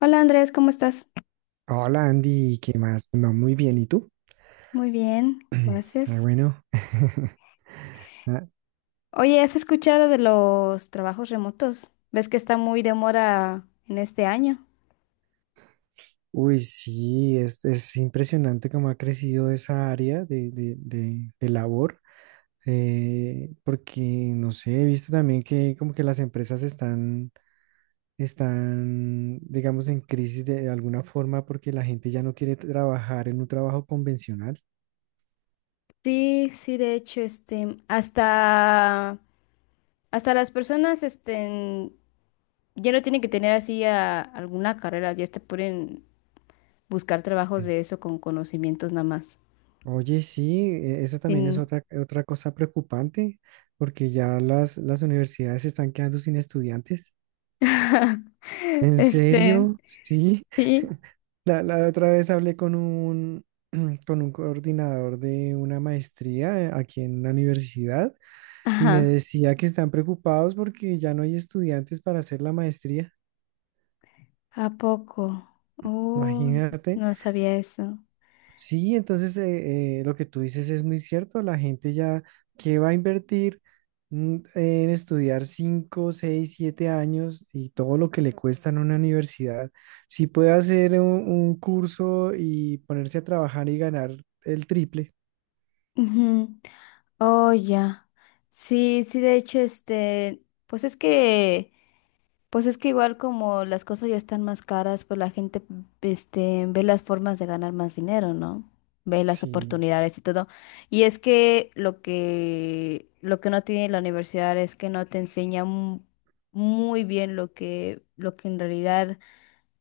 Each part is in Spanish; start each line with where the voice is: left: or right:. left: Hola Andrés, ¿cómo estás?
right: Hola Andy, ¿qué más? No, muy bien, ¿y tú?
left: Muy bien,
right: Ah,
left: gracias.
right: bueno. Ah,
left: Oye, ¿has escuchado de los trabajos remotos? ¿Ves que está muy de moda en este año?
right: Uy, sí, es impresionante cómo ha crecido esa área de labor. Porque, no sé, he visto también que como que las empresas están, digamos, en crisis de alguna forma porque la gente ya no quiere trabajar en un trabajo convencional.
left: Sí, sí, de hecho, hasta las personas, ya no tienen que tener así alguna carrera, ya te pueden buscar trabajos
right: Mm.
left: de eso con conocimientos nada más.
right: Oye, sí, eso también es
left: Sin,
right: otra cosa preocupante, porque ya las universidades se están quedando sin estudiantes. ¿En
left: este,
right: serio? Sí.
left: sí,
right: La otra vez hablé con un coordinador de una maestría, aquí en la universidad, y me
left: ajá,
right: decía que están preocupados porque ya no hay estudiantes para hacer la maestría.
left: ¿a poco? Oh,
right: Imagínate.
left: no sabía eso.
right: Sí, entonces lo que tú dices es muy cierto. La gente ya que va a invertir, en estudiar 5, 6, 7 años y todo lo que le cuesta en una universidad, si puede hacer un curso y ponerse a trabajar y ganar el triple.
left: Ujú. Oh, ya. Sí, sí, de hecho, pues es que igual como las cosas ya están más caras, pues la gente, ve las formas de ganar más dinero, ¿no? Ve las
right: Sí,
left: oportunidades y todo. Y es que lo que no tiene la universidad es que no te enseña muy bien lo que en realidad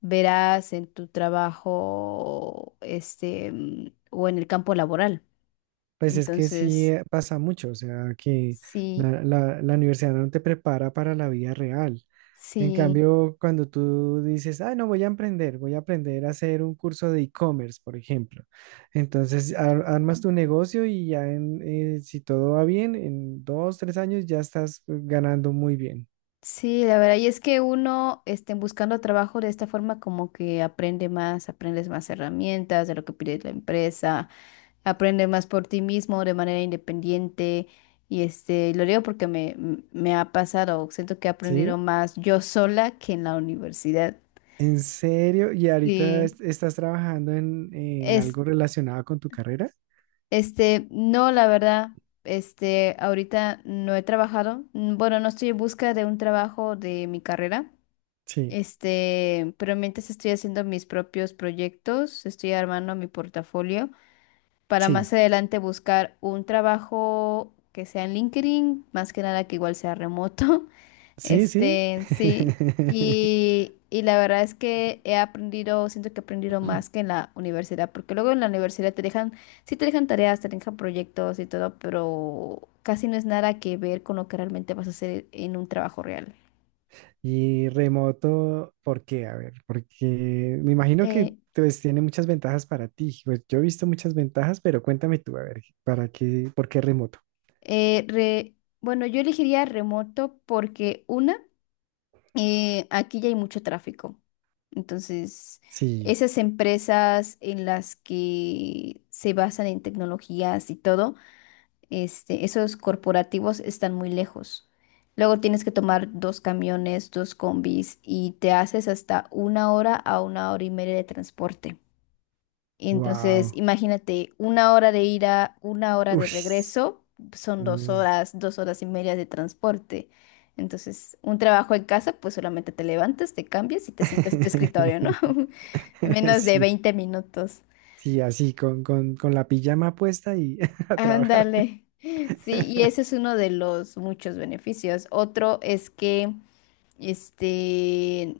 left: verás en tu trabajo, o en el campo laboral.
right: pues es que sí,
left: Entonces...
right: pasa mucho. O sea, que
left: Sí,
right: la universidad no te prepara para la vida real. En
left: sí,
right: cambio, cuando tú dices, ah, no, voy a emprender, voy a aprender a hacer un curso de e-commerce, por ejemplo. Entonces, armas tu negocio y ya si todo va bien, en 2, 3 años ya estás, ganando muy bien.
left: sí, la verdad. Y es que uno, buscando trabajo de esta forma, como que aprende más, aprendes más herramientas de lo que pide la empresa, aprende más por ti mismo de manera independiente. Y lo digo porque me ha pasado, siento que he aprendido
right: ¿Sí?
left: más yo sola que en la universidad.
right: ¿En serio? ¿Y ahorita
left: Sí.
right: estás trabajando en
left: Es,
right: algo relacionado con tu carrera?
left: no, la verdad. Ahorita no he trabajado. Bueno, no estoy en busca de un trabajo de mi carrera.
right: Sí,
left: Pero mientras estoy haciendo mis propios proyectos, estoy armando mi portafolio para
right: sí,
left: más adelante buscar un trabajo que sea en LinkedIn, más que nada que igual sea remoto.
right: sí, sí.
left: Sí. Y la verdad es que he aprendido, siento que he aprendido más que en la universidad, porque luego en la universidad te dejan, sí te dejan tareas, te dejan proyectos y todo, pero casi no es nada que ver con lo que realmente vas a hacer en un trabajo real.
right: Y remoto, ¿por qué? A ver, porque me imagino que
left: Eh,
right: pues, tiene muchas ventajas para ti. Pues yo he visto muchas ventajas, pero cuéntame tú, a ver, ¿para qué, por qué remoto?
left: Bueno, yo elegiría remoto porque una, aquí ya hay mucho tráfico. Entonces,
right: Sí,
left: esas empresas en las que se basan en tecnologías y todo, esos corporativos están muy lejos. Luego tienes que tomar dos camiones, dos combis y te haces hasta una hora a una hora y media de transporte. Entonces,
right: wow.
left: imagínate, una hora de ida, una hora de
right: Uy.
left: regreso, son
right: Mm.
left: dos horas y media de transporte. Entonces, un trabajo en casa, pues solamente te levantas, te cambias y te sientas en tu escritorio, ¿no? Menos de
right: Sí,
left: veinte minutos.
right: sí, así, con la pijama puesta y a trabajar.
left: Ándale. Sí, y ese es uno de los muchos beneficios. Otro es que, este,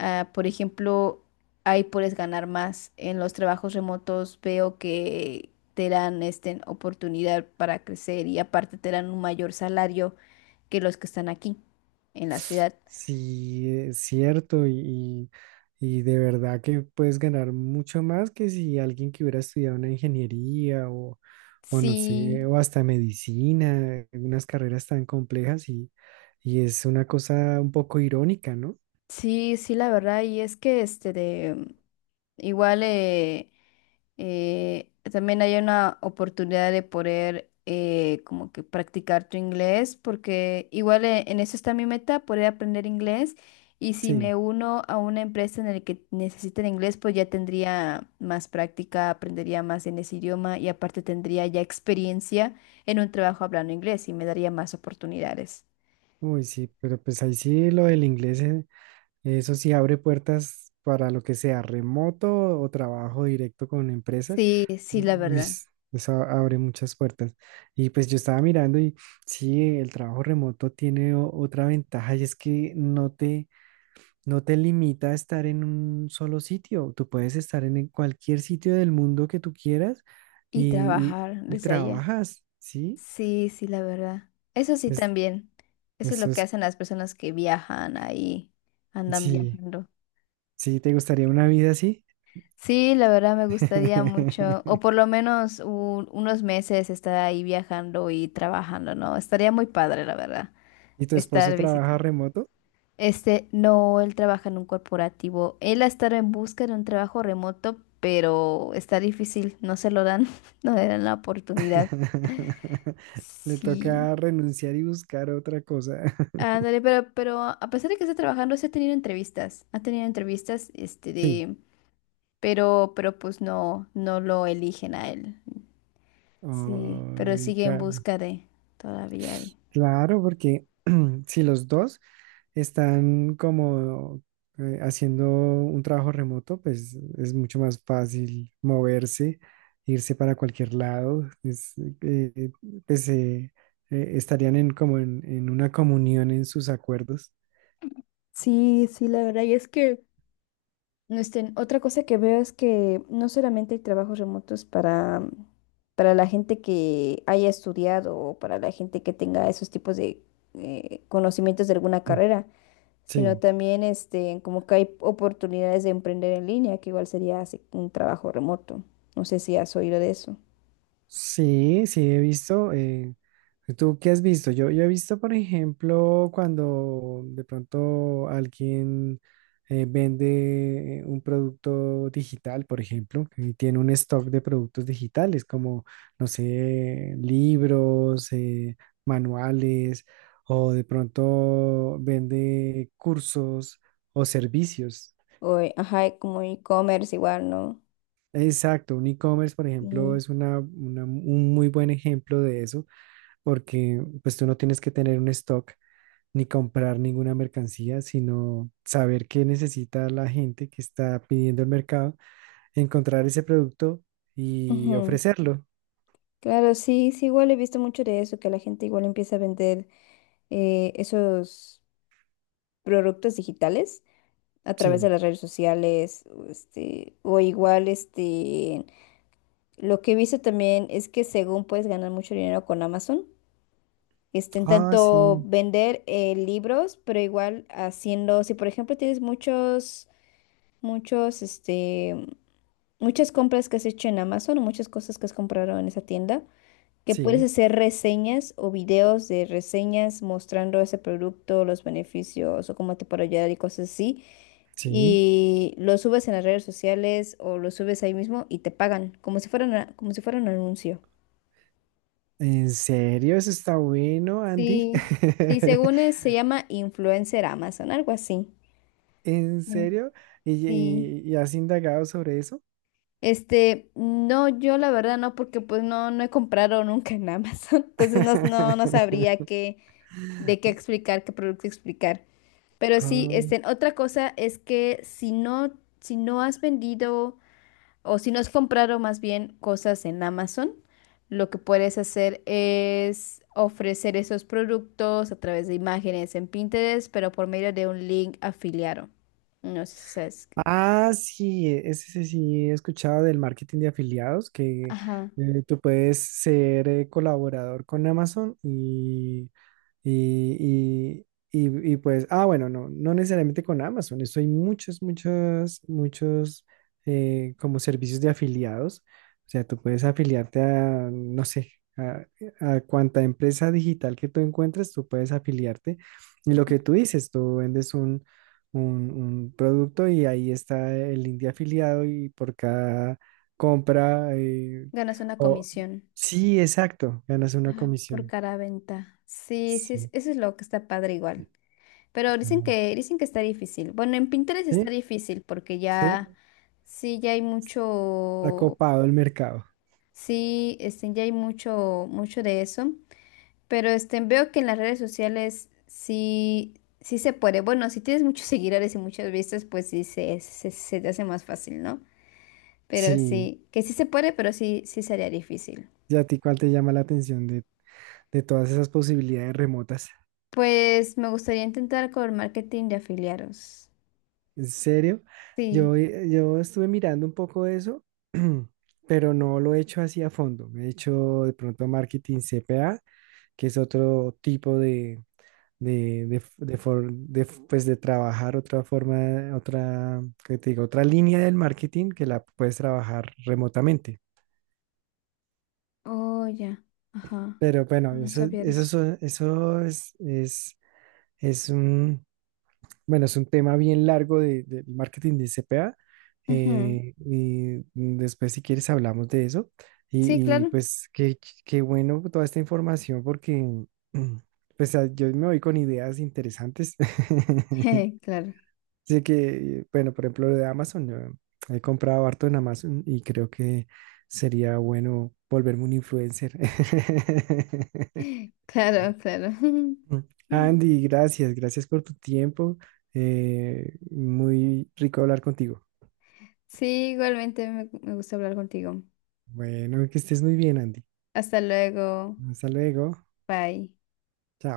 left: Por ejemplo, ahí puedes ganar más. En los trabajos remotos veo que te dan oportunidad para crecer y aparte te dan un mayor salario que los que están aquí en la ciudad.
right: Sí, es cierto, y de verdad que puedes ganar mucho más que si alguien que hubiera estudiado una ingeniería o no sé,
left: Sí,
right: o hasta medicina, unas carreras tan complejas, y es una cosa un poco irónica, ¿no?
left: sí, la verdad. Y es que este de igual también hay una oportunidad de poder como que practicar tu inglés, porque igual en eso está mi meta, poder aprender inglés. Y si
right: Sí,
left: me uno a una empresa en la que necesiten inglés, pues ya tendría más práctica, aprendería más en ese idioma y aparte tendría ya experiencia en un trabajo hablando inglés y me daría más oportunidades.
right: uy, sí, pero pues ahí sí lo del inglés. Eso sí abre puertas para lo que sea remoto o trabajo directo con empresa.
left: Sí, sí, la
right: Uy,
left: verdad.
right: eso abre muchas puertas. Y pues yo estaba mirando y sí, el trabajo remoto tiene otra ventaja, y es que no te limita a estar en un solo sitio. Tú puedes estar en cualquier sitio del mundo que tú quieras,
left: Y
right: y,
left: trabajar
right: y- y
left: desde allá.
right: trabajas, ¿sí?
left: Sí, sí, la verdad. Eso sí
right: Es-
left: también. Eso es lo
right: Eso
left: que
right: es,
left: hacen las personas que viajan ahí, andan
right: sí,
left: viajando.
right: sí. ¿Te gustaría una vida así?
left: Sí, la verdad me gustaría mucho, o por lo menos unos meses estar ahí viajando y trabajando, ¿no? Estaría muy padre, la verdad,
right: ¿Y tu esposo
left: estar
right: trabaja
left: visitando.
right: remoto?
left: No, él trabaja en un corporativo. Él ha estado en busca de un trabajo remoto, pero está difícil, no se lo dan, no le dan la oportunidad.
right: Le
left: Sí.
right: toca renunciar y buscar otra cosa.
left: Ándale, pero a pesar de que está trabajando, sí ha tenido entrevistas. Ha tenido entrevistas,
right: Sí.
left: pero pues no, no lo eligen a él. Sí, pero
right: Ay.
left: sigue en busca de, todavía hay.
right: Claro, porque si los dos están como, haciendo un trabajo remoto, pues es mucho más fácil moverse, irse para cualquier lado, es, pues, estarían como en una comunión en sus acuerdos.
left: Sí, sí, la verdad. Y es que otra cosa que veo es que no solamente hay trabajos remotos para la gente que haya estudiado o para la gente que tenga esos tipos de conocimientos de alguna carrera, sino
right: Sí.
left: también como que hay oportunidades de emprender en línea, que igual sería así un trabajo remoto. No sé si has oído de eso.
right: Sí, sí, he visto. ¿Tú qué has visto? Yo he visto, por ejemplo, cuando de pronto alguien, vende un producto digital, por ejemplo, y tiene un stock de productos digitales como, no sé, libros, manuales, o de pronto vende cursos o servicios.
left: Ajá, y como e-commerce igual, ¿no?
right: Exacto, un e-commerce, por ejemplo,
left: Y,
right: es un muy buen ejemplo de eso, porque pues tú no tienes que tener un stock ni comprar ninguna mercancía, sino saber qué necesita la gente que está pidiendo el mercado, encontrar ese producto y
left: ujú.
right: ofrecerlo.
left: Claro, sí, sí, igual he visto mucho de eso, que la gente igual empieza a vender esos productos digitales a través de
right: Sí.
left: las redes sociales, o lo que he visto también es que según puedes ganar mucho dinero con Amazon.
right: Ah,
left: Tanto
right: sí,
left: vender libros, pero igual haciendo, si por ejemplo tienes muchos, este, muchas compras que has hecho en Amazon o muchas cosas que has comprado en esa tienda, que puedes
right: sí,
left: hacer reseñas o videos de reseñas mostrando ese producto, los beneficios o cómo te puede ayudar y cosas así.
right: sí.
left: Y lo subes en las redes sociales o lo subes ahí mismo y te pagan, como si fuera un anuncio.
right: ¿En serio? Eso está bueno, Andy.
left: Sí, sí, según es, se llama influencer Amazon, algo así.
right: ¿En
left: Sí,
right: serio? ¿Y,
left: sí.
right: y- y has indagado sobre eso?
left: No, yo la verdad no, porque pues no, no he comprado nunca en Amazon. Entonces no, no, no sabría de qué explicar, qué producto explicar. Pero sí,
right: Ah.
left: otra cosa es que si no, si no has vendido o si no has comprado más bien cosas en Amazon, lo que puedes hacer es ofrecer esos productos a través de imágenes en Pinterest, pero por medio de un link afiliado. No sé si sabes.
right: Sí, ese sí, sí, he escuchado del marketing de afiliados. Que,
left: Ajá.
right: tú puedes ser, colaborador con Amazon. Y, pues, ah, bueno, no, no necesariamente con Amazon. Eso hay muchos, muchos, muchos, como servicios de afiliados. O sea, tú puedes afiliarte a, no sé, a cuanta empresa digital que tú encuentres, tú puedes afiliarte. Y lo que tú dices, tú vendes un producto, y ahí está el link de afiliado, y por cada compra,
left: Ganas una
right: o
left: comisión.
right: sí, exacto, ganas una
left: Ajá. Por
right: comisión.
left: cada venta. Sí, sí,
right: Sí,
left: eso es lo que está padre igual. Pero
right: no.
left: dicen que está difícil. Bueno, en Pinterest
right: Sí,
left: está difícil porque
right: sí,
left: ya, sí, ya hay
right: está
left: mucho,
right: copado el mercado.
left: sí, ya hay mucho, mucho de eso. Pero veo que en las redes sociales sí, sí se puede. Bueno, si tienes muchos seguidores y muchas vistas, pues sí se te hace más fácil, ¿no? Pero
right: Sí.
left: sí, que sí se puede, pero sí, sí sería difícil.
right: ¿Y a ti cuál te llama la atención de todas esas posibilidades remotas?
left: Pues me gustaría intentar con marketing de afiliados.
right: ¿En serio?
left: Sí.
right: Yo, yo estuve mirando un poco eso, pero no lo he hecho así a fondo. Me he hecho de pronto marketing CPA, que es otro tipo de, f- de for- de f- pues de trabajar otra forma, otra. ¿Qué te digo? Otra línea del marketing que la puedes trabajar remotamente.
left: Oh, ya. Ajá.
right: Pero bueno,
left: No
right: eso,
left: sabía de
right: eso,
left: eso.
right: so- eso es, es, bueno, es un tema bien largo del marketing de C CPA.
left: Ujú.
right: Y después, si quieres, hablamos de eso.
left: Sí, claro.
right: Pues, qué bueno toda esta información porque mm, pues yo me voy con ideas interesantes.
left: Claro.
right: Así que, bueno, por ejemplo, lo de Amazon, yo he comprado harto en Amazon y creo que sería bueno volverme un influencer.
left: Claro, claro.
right: Mm. Andy, gracias, gracias por tu tiempo. Muy rico hablar contigo.
left: Sí, igualmente me gusta hablar contigo.
right: Bueno, que estés muy bien, Andy.
left: Hasta luego.
right: Hasta luego.
left: Bye.
right: Chao.